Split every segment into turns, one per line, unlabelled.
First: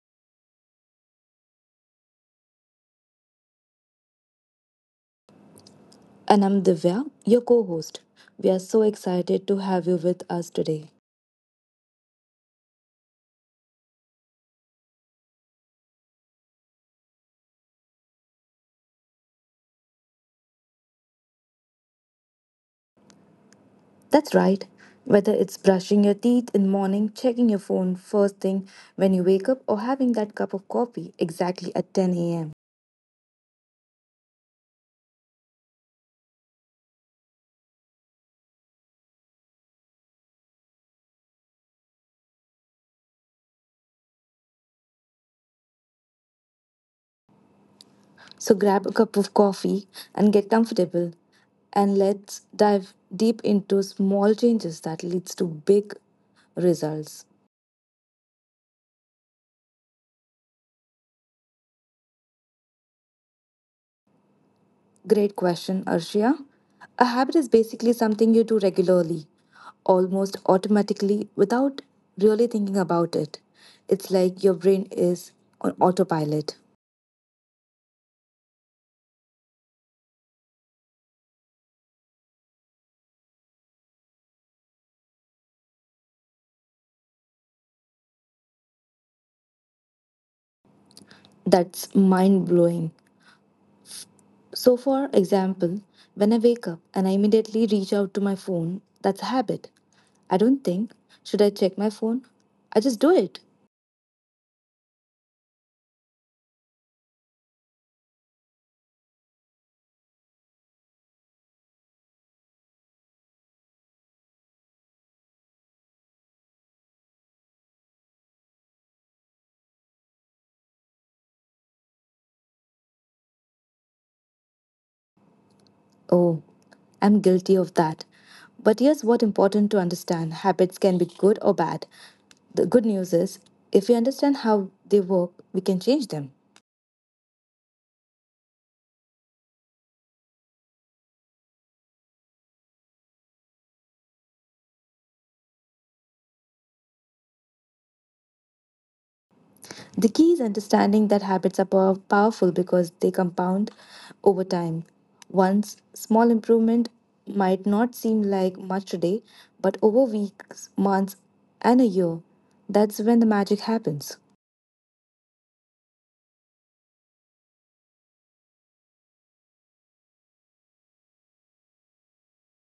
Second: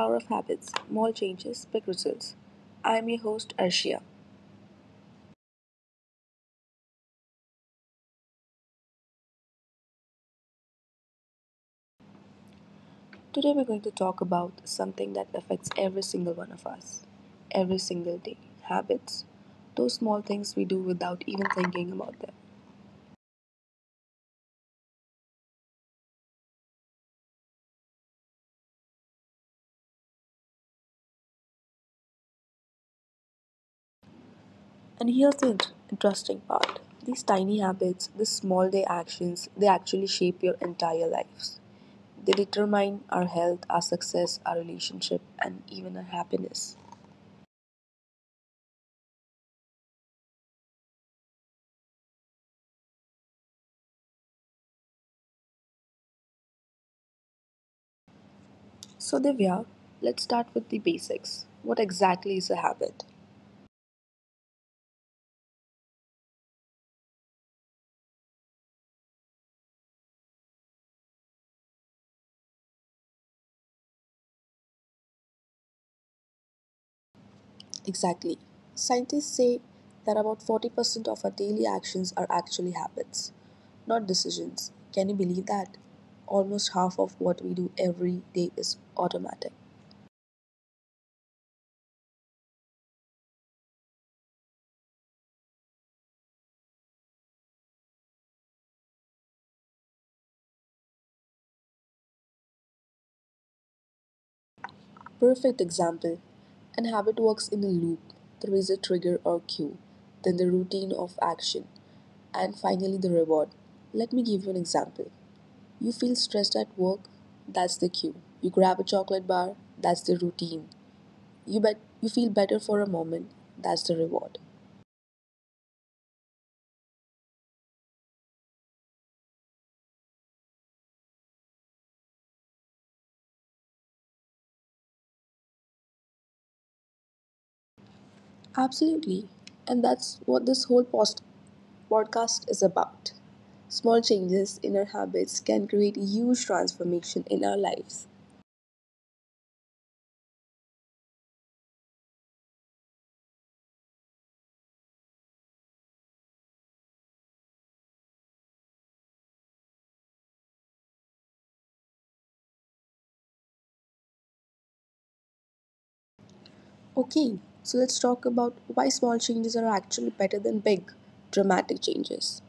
Power of Habits Small Changes, Big Results. I'm your host, Arshia.
And I'm Divya, your co host. We are so excited to have you with us today.
Today, we're going to talk about something that affects every single one of us every single day habits, those small things we do without even thinking about them.
That's right. Whether it's brushing your teeth in the morning, checking your phone first thing when you wake up, or having that cup of coffee exactly at 10 a.m.
And here's the interesting part these tiny habits, these small day actions, they actually shape your entire lives. They determine our health, our success, our relationship, and even our happiness.
So grab a cup of coffee and get comfortable, and let's dive deep into small changes that leads to big results.
So, Divya, let's start with the basics. What exactly is a habit?
Great question, Arshia. A habit is basically something you do regularly, almost automatically, without really thinking about it. It's like your brain is on autopilot.
Exactly. Scientists say that about 40% of our daily actions are actually habits, not decisions. Can you believe that? Almost half of what we do every day is automatic.
That's mind blowing. So, for example, when I wake up and I immediately reach out to my phone, that's a habit. I don't think, should I check my phone? I just do it.
Perfect example. An habit works in a loop. There is a trigger or cue, then the routine of action, and finally the reward. Let me give you an example. You feel stressed at work? That's the cue. You grab a chocolate bar? That's the routine. You bet you feel better for a moment? That's the reward.
Oh, I'm guilty of that. But here's what important to understand habits can be good or bad. The good news is, if we understand how they work, we can change them.
Absolutely. And that's what this whole podcast is about. Small changes in our habits can create huge transformation in our lives.
The key is understanding that habits are powerful because they compound over time. Once small improvement might not seem like much today, but over weeks, months, and a year, that's when the magic happens.
Okay, so let's talk about why small changes are actually better than big, dramatic changes.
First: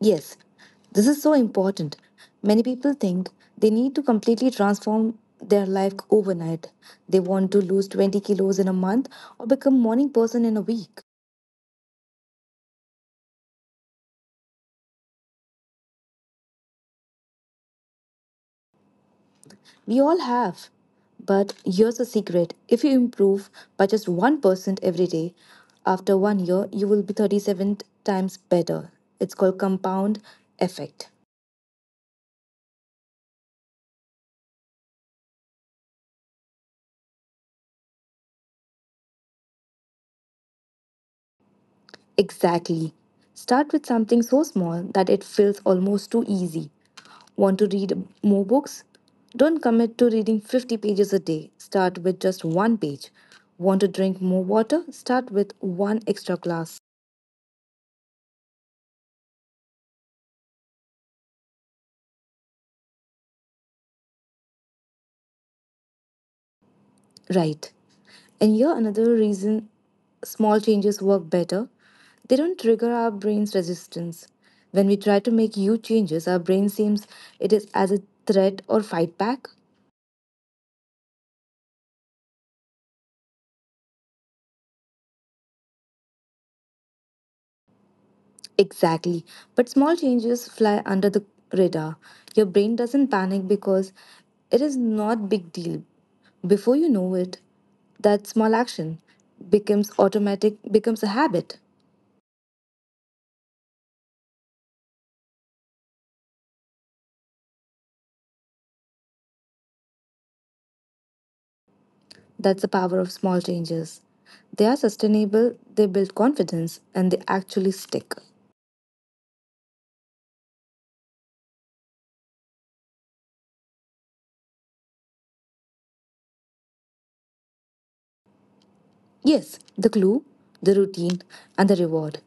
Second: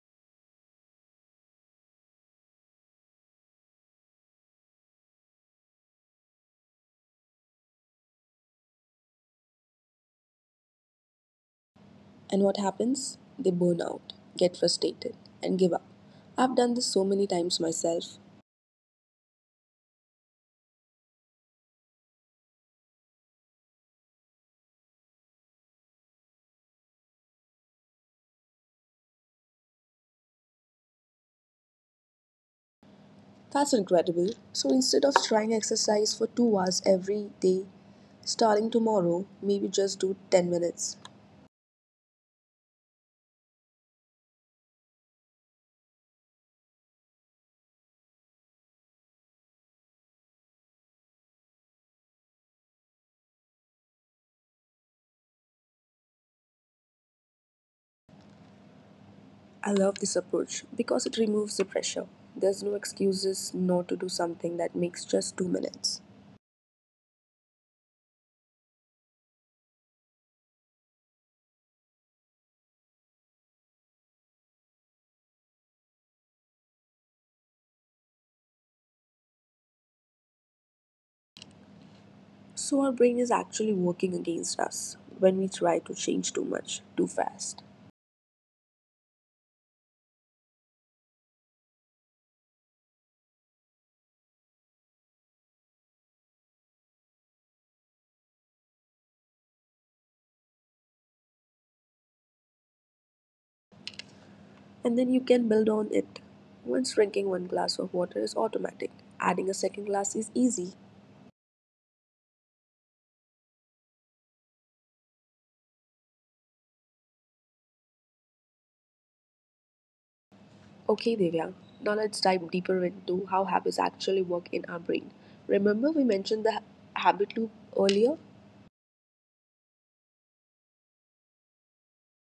Yes, this is so important. Many people think they need to completely transform their life overnight. They want to lose 20 kilos in a month or become morning person in a week.
And what happens? They burn out, get frustrated, and give up. I've done this so many times myself.
We all have. But here's the secret if you improve by just 1% every day, after 1 year, you will be 37 times better. It's called compound effect.
That's incredible. So instead of trying exercise for 2 hours every day, starting tomorrow, maybe just do 10 minutes.
Exactly. Start with something so small that it feels almost too easy. Want to read more books? Don't commit to reading 50 pages a day. Start with just one page. Want to drink more water? Start with one extra glass.
I love this approach because it removes the pressure. There's no excuses not to do something that makes just 2 minutes.
Right. And here another reason small changes work better. They don't trigger our brain's resistance. When we try to make huge changes, our brain seems it is as a threat or fight back.
So our brain is actually working against us when we try to change too much, too fast.
Exactly. But small changes fly under the radar. Your brain doesn't panic because it is not big deal. Before you know it, that small action becomes automatic, becomes a habit.
And then you can build on it. Once drinking one glass of water is automatic, adding a second glass is easy.
That's the power of small changes. They are sustainable, they build confidence, and they actually stick.
Okay, Divya, now let's dive deeper into how habits actually work in our brain. Remember, we mentioned the habit loop earlier?
Yes, the clue, the routine, and the reward.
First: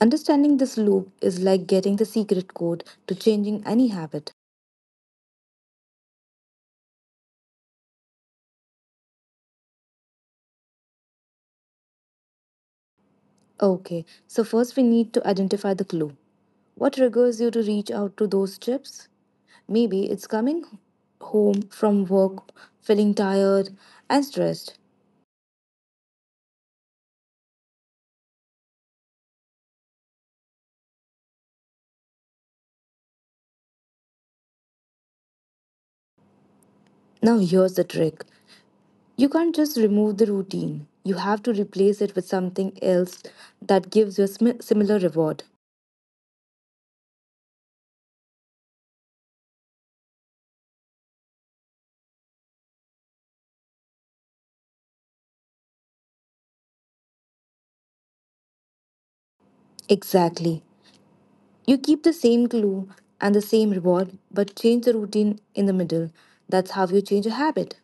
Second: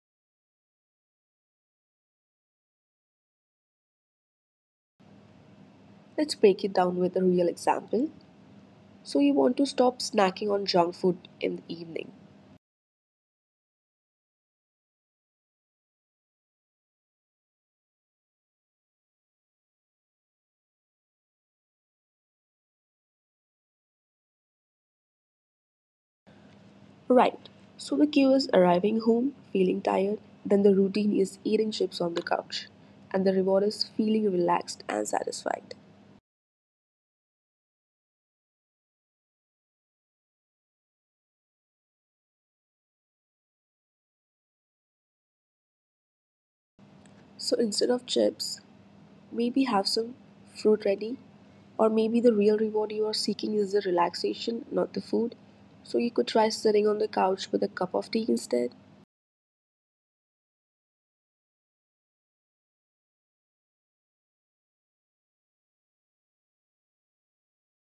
Understanding this loop is like getting the secret code to changing any habit.
Let's break it down with a real example. So, you want to stop snacking on junk food in the evening.
Okay, so first we need to identify the clue. What triggers you to reach out to those chips? Maybe it's coming home from work, feeling tired and stressed.
Right, so the cue is arriving home, feeling tired, then the routine is eating chips on the couch, and the reward is feeling relaxed and satisfied.
Now, here's the trick. You can't just remove the routine. You have to replace it with something else that gives you a similar reward.
So, instead of chips, maybe have some fruit ready, or maybe the real reward you are seeking is the relaxation, not the food. So you could try sitting on the couch with a cup of tea instead.
Exactly. You keep the same clue and the same reward, but change the routine in the middle. That's how you change a habit.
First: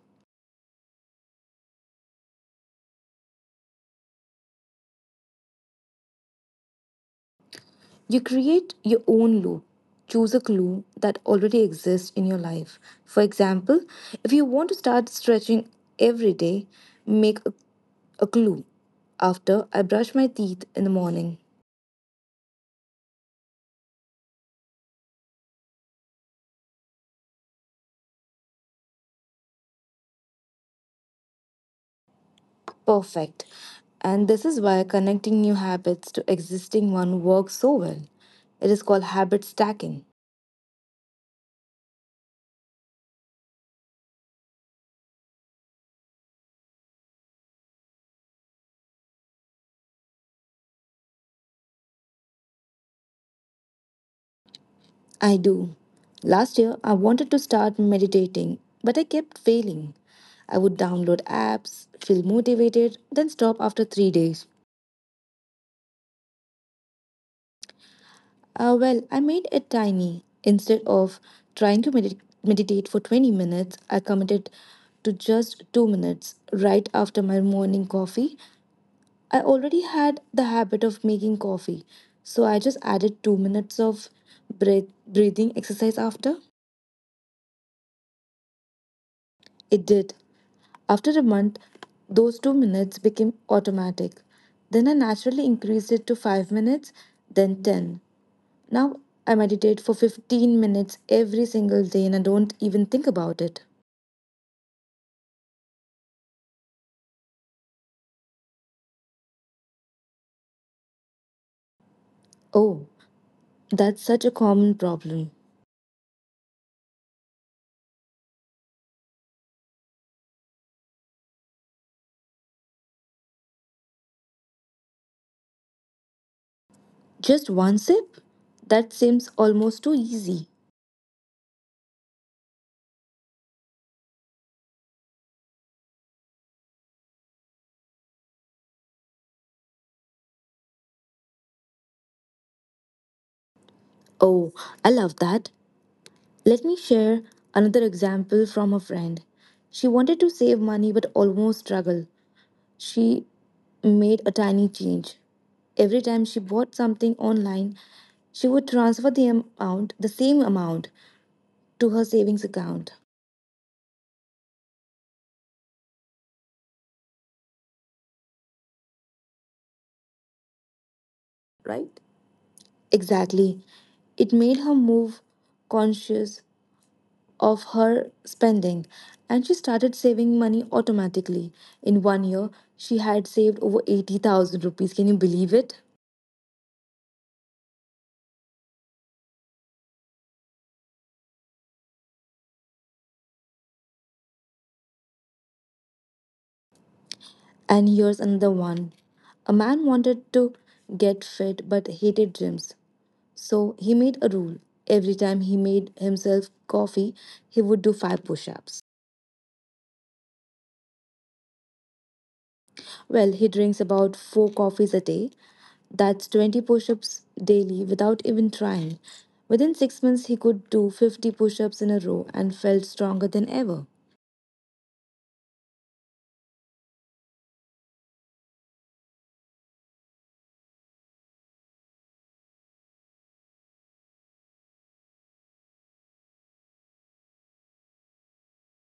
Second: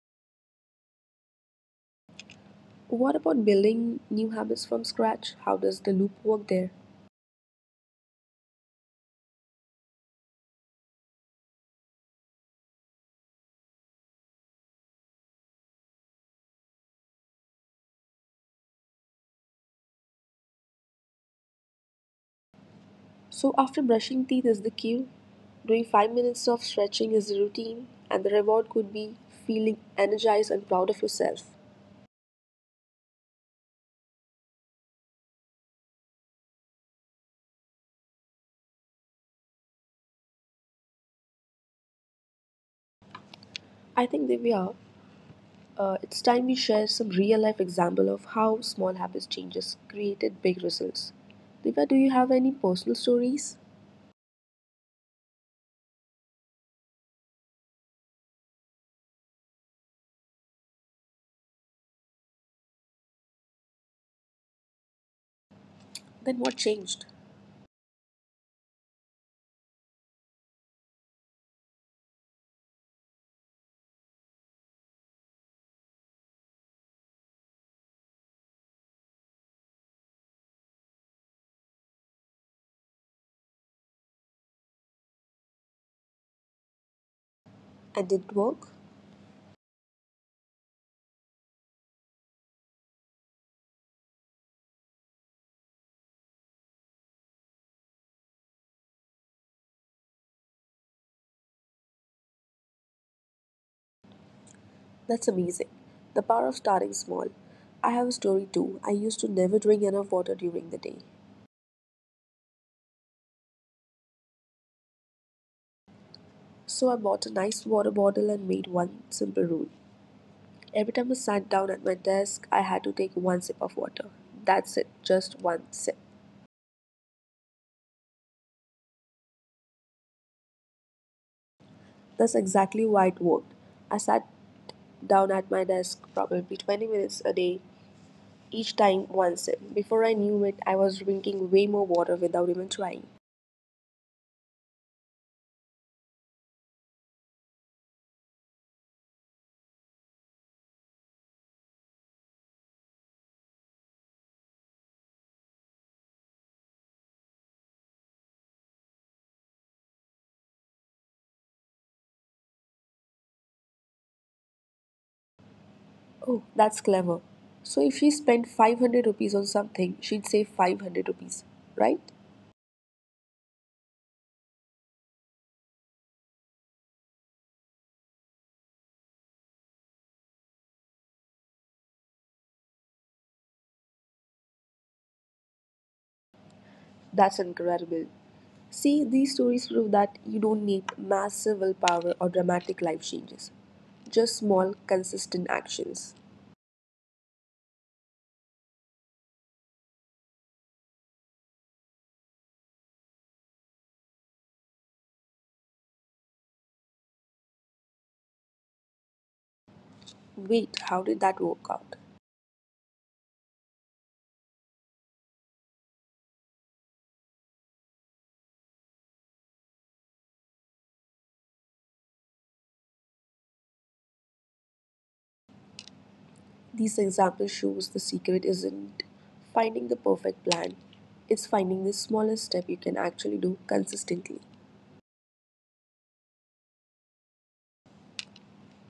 What about building new habits from scratch? How does the loop work there?
You create your own loop. Choose a clue that already exists in your life. For example, if you want to start stretching every day, make a clue. After I brush my teeth in the morning,
So after brushing teeth is the cue. Doing 5 minutes of stretching is the routine, and the reward could be feeling energized and proud of yourself.
perfect. And this is why connecting new habits to existing one works so well. It is called habit stacking.
I think, Divya, it's time we share some real life example of how small habits changes created big results. Divya, do you have any personal stories?
I do. Last year, I wanted to start meditating, but I kept failing. I would download apps, feel motivated, then stop after 3 days.
Then what changed?
Well, I made it tiny. Instead of trying to meditate for 20 minutes, I committed to just 2 minutes right after my morning coffee. I already had the habit of making coffee, so I just added 2 minutes of breathing exercise after.
And did it work?
It did. After a month, those 2 minutes became automatic. Then I naturally increased it to 5 minutes, then 10. Now I meditate for 15 minutes every single day and I don't even think about it.
That's amazing. The power of starting small. I have a story too. I used to never drink enough water during the day.
Oh, that's such a common problem.
So I bought a nice water bottle and made one simple rule. Every time I sat down at my desk, I had to take one sip of water. That's it, just one sip.
Just one sip? That seems almost too easy.
That's exactly why it worked. I sat down at my desk probably 20 minutes a day, each time one sip. Before I knew it, I was drinking way more water without even trying.
Oh, I love that. Let me share another example from a friend. She wanted to save money but almost struggled. She made a tiny change. Every time she bought something online, she would transfer the amount, the same amount, to her savings account,
Oh, that's clever. So if she spent 500 rupees on something, she'd save 500 rupees,
right?
right?
Exactly. It made her move conscious of her spending and she started saving money automatically. In 1 year, she had saved over 80,000 rupees. Can you believe it?
That's incredible. See, these stories prove that you don't need massive willpower or dramatic life changes, just small, consistent actions.
And here's another one. A man wanted to get fit but hated gyms. So he made a rule. Every time he made himself coffee, he would do five push ups.
Wait, how did that work out?
Well, he drinks about four coffees a day. That's 20 push ups daily without even trying. Within 6 months, he could do 50 push ups in a row and felt stronger than ever.
This example shows the secret isn't finding the perfect plan, it's finding the smallest step you can actually do consistently.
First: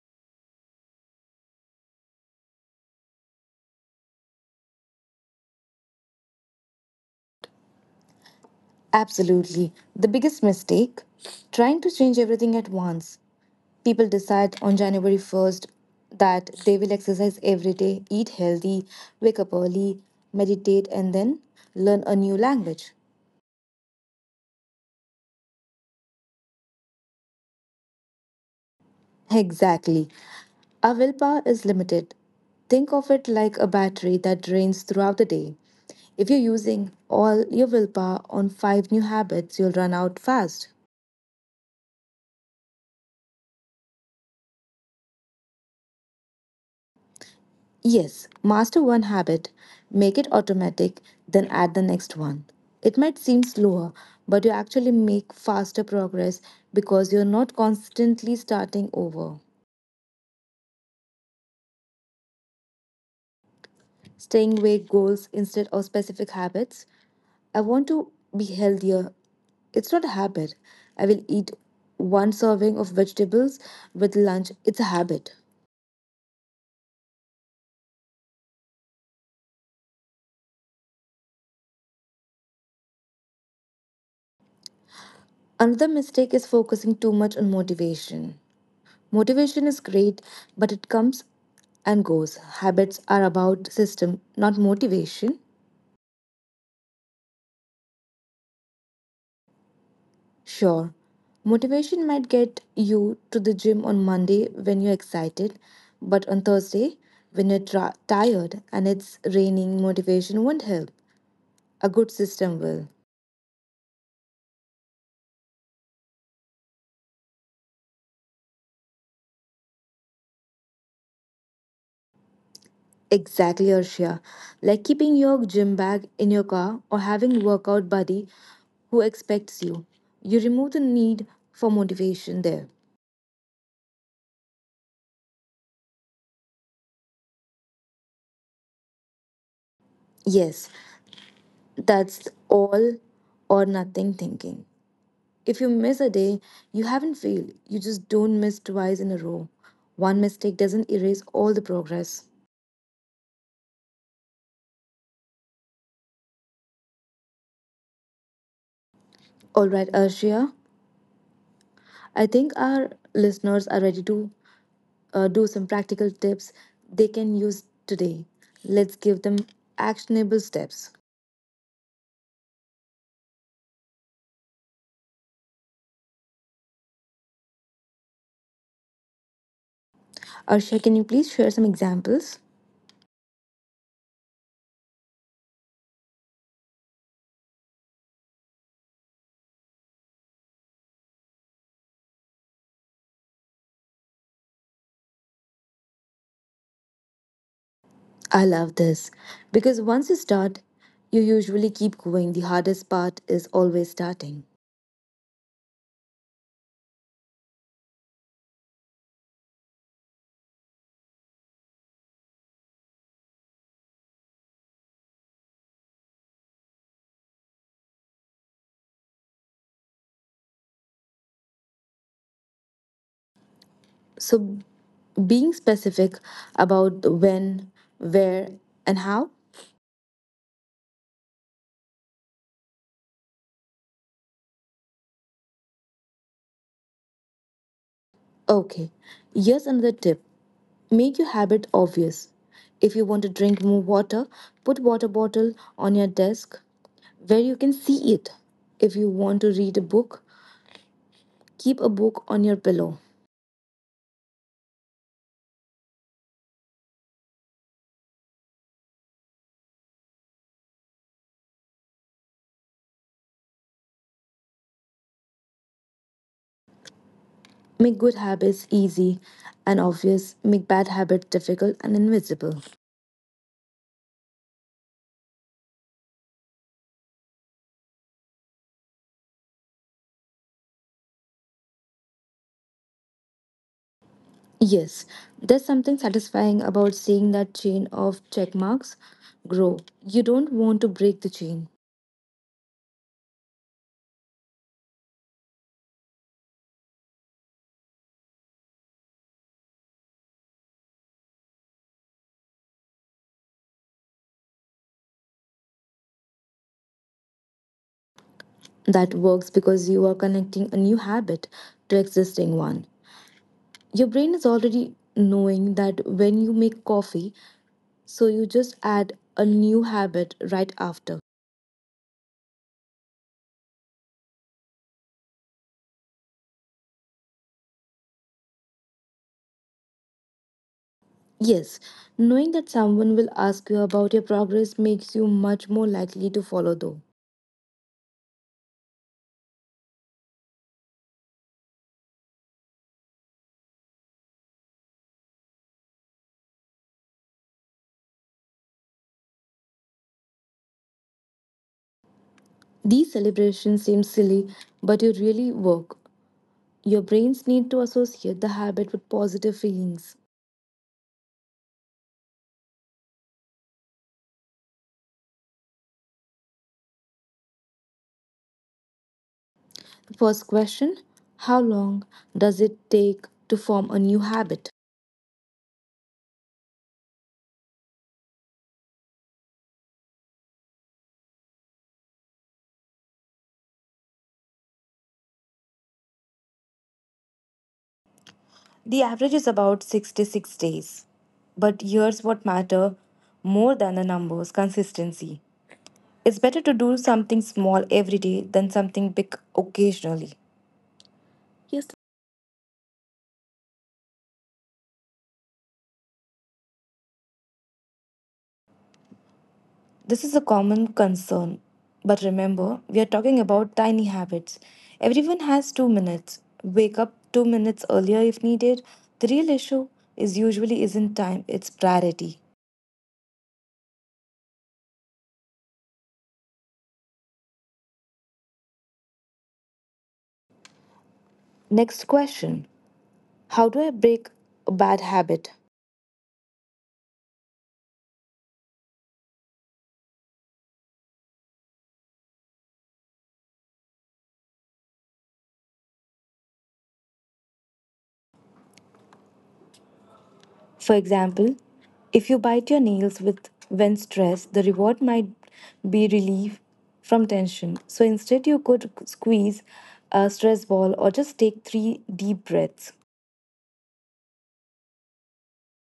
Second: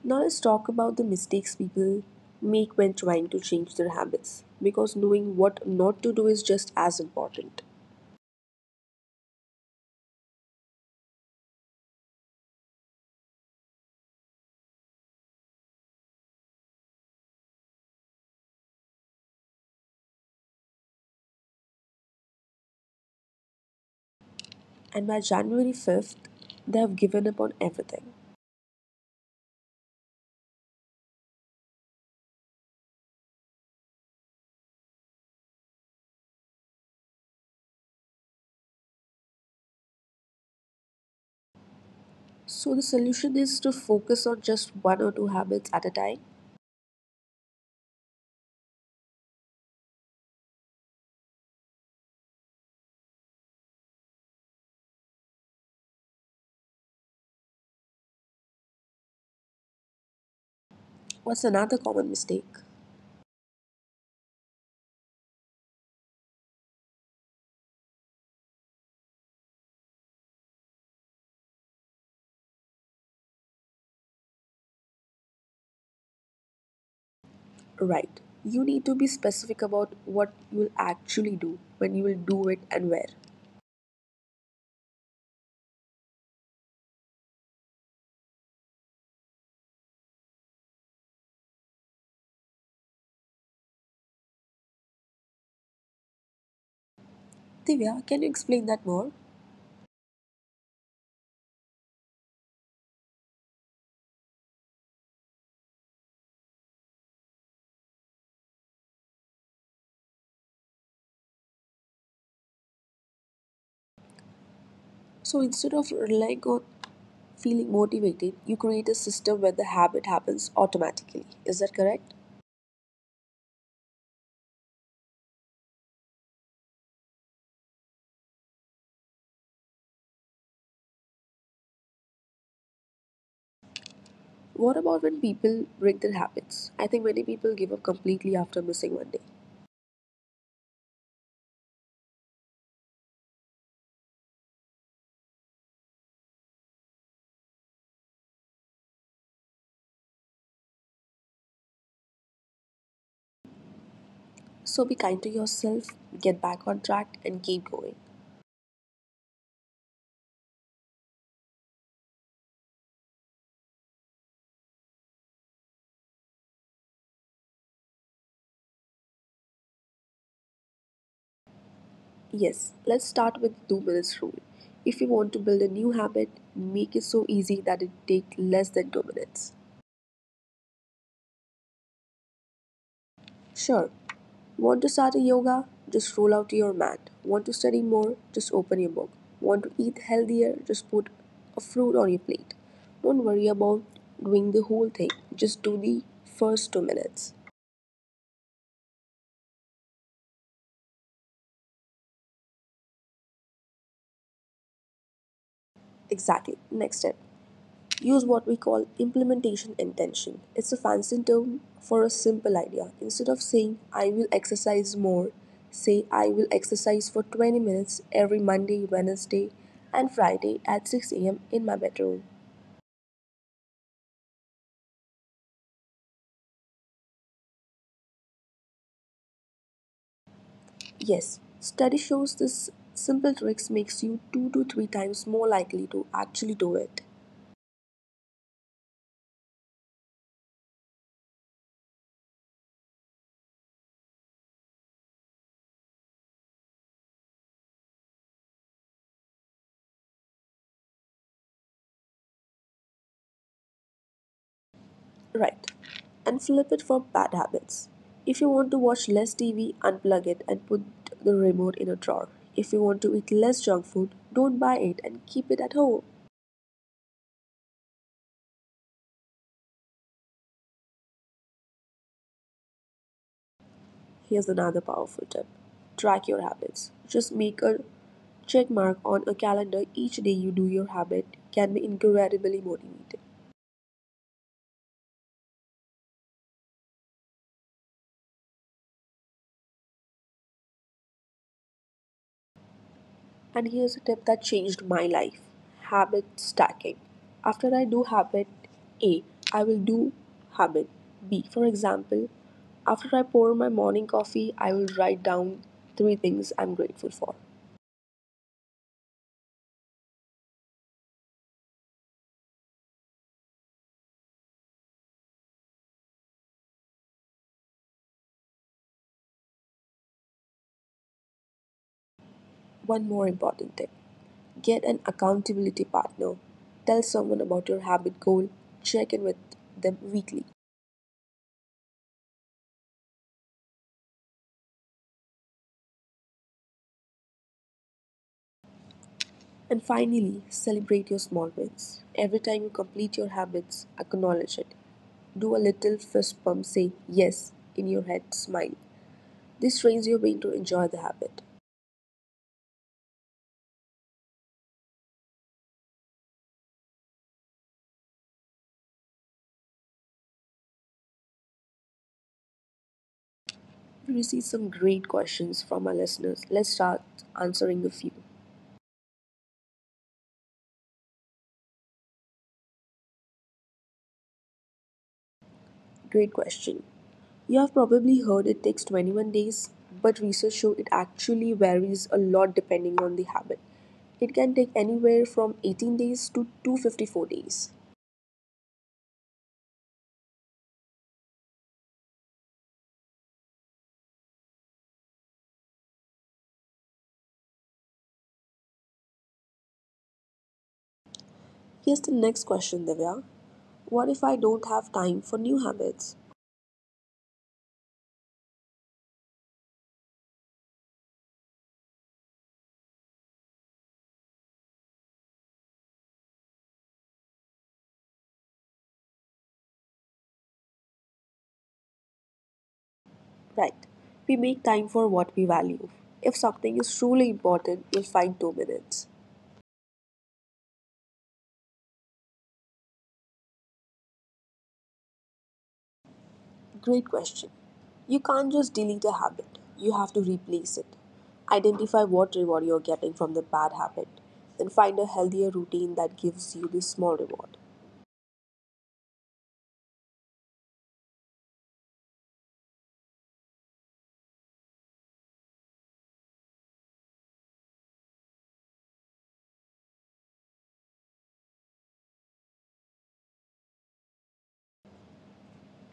Now, let's talk about the mistakes people make when trying to change their habits, because knowing what not to do is just as important.
Absolutely. The biggest mistake? Trying to change everything at once. People decide on January 1st that they will exercise every day, eat healthy, wake up early, meditate, and then learn a new language.
And by January 5th, they have given up on everything.
Exactly. Our willpower is limited. Think of it like a battery that drains throughout the day. If you're using all your willpower on five new habits, you'll run out fast.
So, the solution is to focus on just one or two habits at a time.
Yes, master one habit, make it automatic, then add the next one. It might seem slower, but you actually make faster progress because you're not constantly starting over.
What's another common mistake?
Staying vague goals instead of specific habits. I want to be healthier. It's not a habit. I will eat one serving of vegetables with lunch. It's a habit.
Right. You need to be specific about what you will actually do, when you will do it, and where.
Another mistake is focusing too much on motivation. Motivation is great, but it comes and goes. Habits are about system, not motivation.
Divya, can you explain that more?
Sure, motivation might get you to the gym on Monday when you're excited, but on Thursday, when you're tired and it's raining, motivation won't help. A good system will.
So instead of relying on feeling motivated, you create a system where the habit happens automatically. Is that correct?
Exactly, Arshia. Like keeping your gym bag in your car or having workout buddy who expects you. You remove the need for motivation there.
What about when people break their habits? I think many people give up completely after missing one day.
Yes, that's all or nothing thinking. If you miss a day, you haven't failed. You just don't miss twice in a row. One mistake doesn't erase all the progress.
So be kind to yourself, get back on track, and keep going.
All right, Arshia, I think our listeners are ready to do some practical tips they can use today. Let's give them actionable steps.
Yes, let's start with 2 minutes rule. If you want to build a new habit, make it so easy that it takes less than 2 minutes.
Arshia, can you please share some examples?
Sure, want to start a yoga? Just roll out your mat. Want to study more? Just open your book. Want to eat healthier? Just put a fruit on your plate. Don't worry about doing the whole thing, just do the first 2 minutes.
I love this because once you start, you usually keep going. The hardest part is always starting.
Exactly. Next step use what we call implementation intention. It's a fancy term for a simple idea. Instead of saying, I will exercise more, say, I will exercise for 20 minutes every Monday, Wednesday, and Friday at 6 a.m. in my bedroom.
So being specific about the when, where, and how?
Yes, study shows this simple tricks makes you 2 to 3 times more likely to actually do it.
Okay, here's another tip, make your habit obvious. If you want to drink more water, put water bottle on your desk where you can see it. If you want to read a book, keep a book on your pillow.
Right. And flip it for bad habits. If you want to watch less TV, unplug it and put the remote in a drawer. If you want to eat less junk food, don't buy it and keep it at home.
Make good habits easy and obvious, make bad habits difficult and invisible.
Here's another powerful tip track your habits. Just make a check mark on a calendar each day you do your habit can be incredibly motivating.
Yes, there's something satisfying about seeing that chain of check marks grow. You don't want to break the chain.
And here's a tip that changed my life habit stacking. After I do habit A, I will do habit B. For example, after I pour my morning coffee, I will write down three things I'm grateful for.
That works because you are connecting a new habit to existing one. Your brain is already knowing that when you make coffee, so you just add a new habit right after.
One more important tip get an accountability partner. Tell someone about your habit goal, check in with them weekly.
Yes, knowing that someone will ask you about your progress makes you much more likely to follow though.
And finally, celebrate your small wins. Every time you complete your habits, acknowledge it. Do a little fist pump. Say yes in your head smile. This trains your brain to enjoy the habit.
These celebrations seem silly, but you really work. Your brains need to associate the habit with positive feelings.
We received some great questions from our listeners. Let's start answering a few.
First question, how long does it take to form a new habit?
Great question. You have probably heard it takes 21 days, but research shows it actually varies a lot depending on the habit. It can take anywhere from 18 days to 254 days.
The average is about 66 days. But here's what matter more than the numbers consistency. It's better to do something small every day than something big occasionally. Yes.
Here's the next question, Divya. What if I don't have time for new habits?
This is a common concern. But remember, we are talking about tiny habits. Everyone has 2 minutes. Wake up 2 minutes earlier if needed. The real issue is usually isn't time, it's priority.
Right. We make time for what we value. If something is truly important, you'll find 2 minutes.
Next question, how do I break a bad habit?
Great question. You can't just delete a habit, you have to replace it. Identify what reward you're getting from the bad habit, then find a healthier routine that gives you the small reward.
For example, if you bite your nails with when stressed, the reward might be relief from tension. So instead, you could squeeze a stress ball or just take three deep breaths.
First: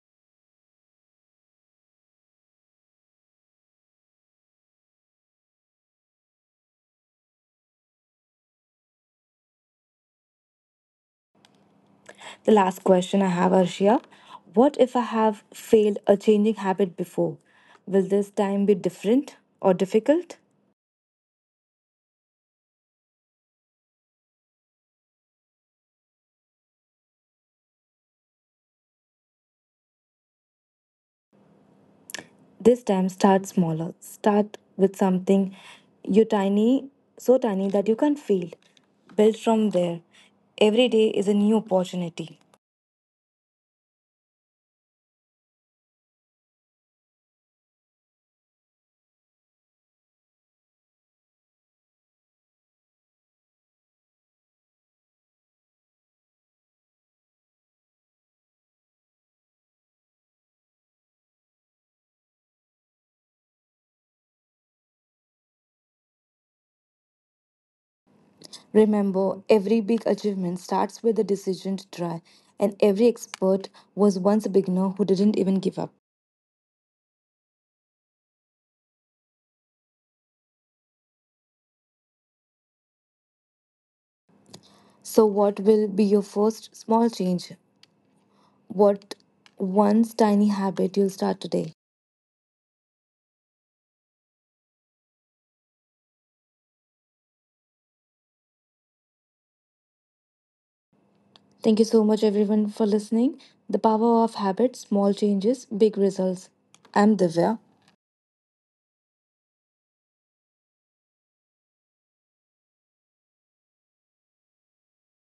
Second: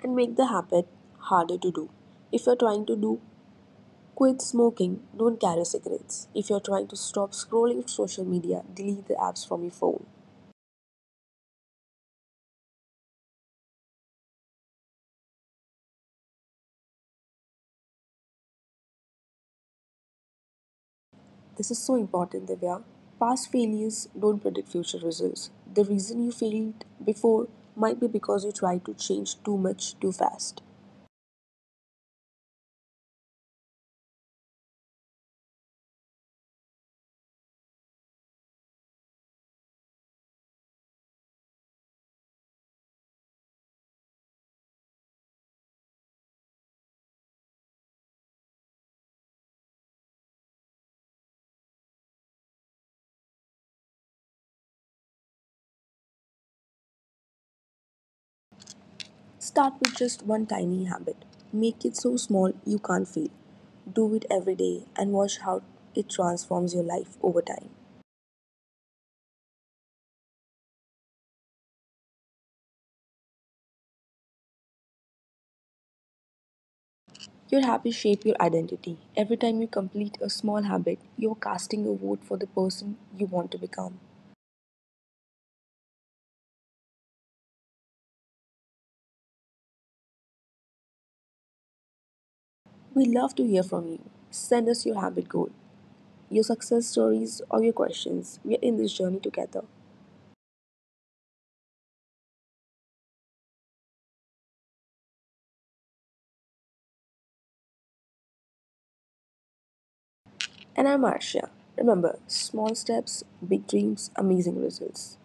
And make the habit harder to do. If you're trying to do quit smoking, don't carry cigarettes. If you're trying to stop scrolling social media, delete the apps from your phone.
The last question I have, Arshia, what if I have failed a changing habit before? Will this time be different or difficult?
This is so important, Divya. Past failures don't predict future results. The reason you failed before might be because you tried to change too much too fast.
This time, start smaller. Start with something you tiny, so tiny that you can't feel. Build from there. Every day is a new opportunity.
Start with just one tiny habit. Make it so small you can't fail. Do it every day and watch how it transforms your life over time.
Remember, every big achievement starts with a decision to try, and every expert was once a beginner who didn't even give up.
Your habits shape your identity. Every time you complete a small habit, you're casting a vote for the person you want to become.
So, what will be your first small change? What one tiny habit you'll start today?
We love to hear from you. Send us your habit goal. Your success stories, or your questions. We are in this journey together.
Thank you so much, everyone, for listening. The power of habits, small changes, big results. I'm Divya.
And I'm Marcia. Remember, small steps, big dreams, amazing results.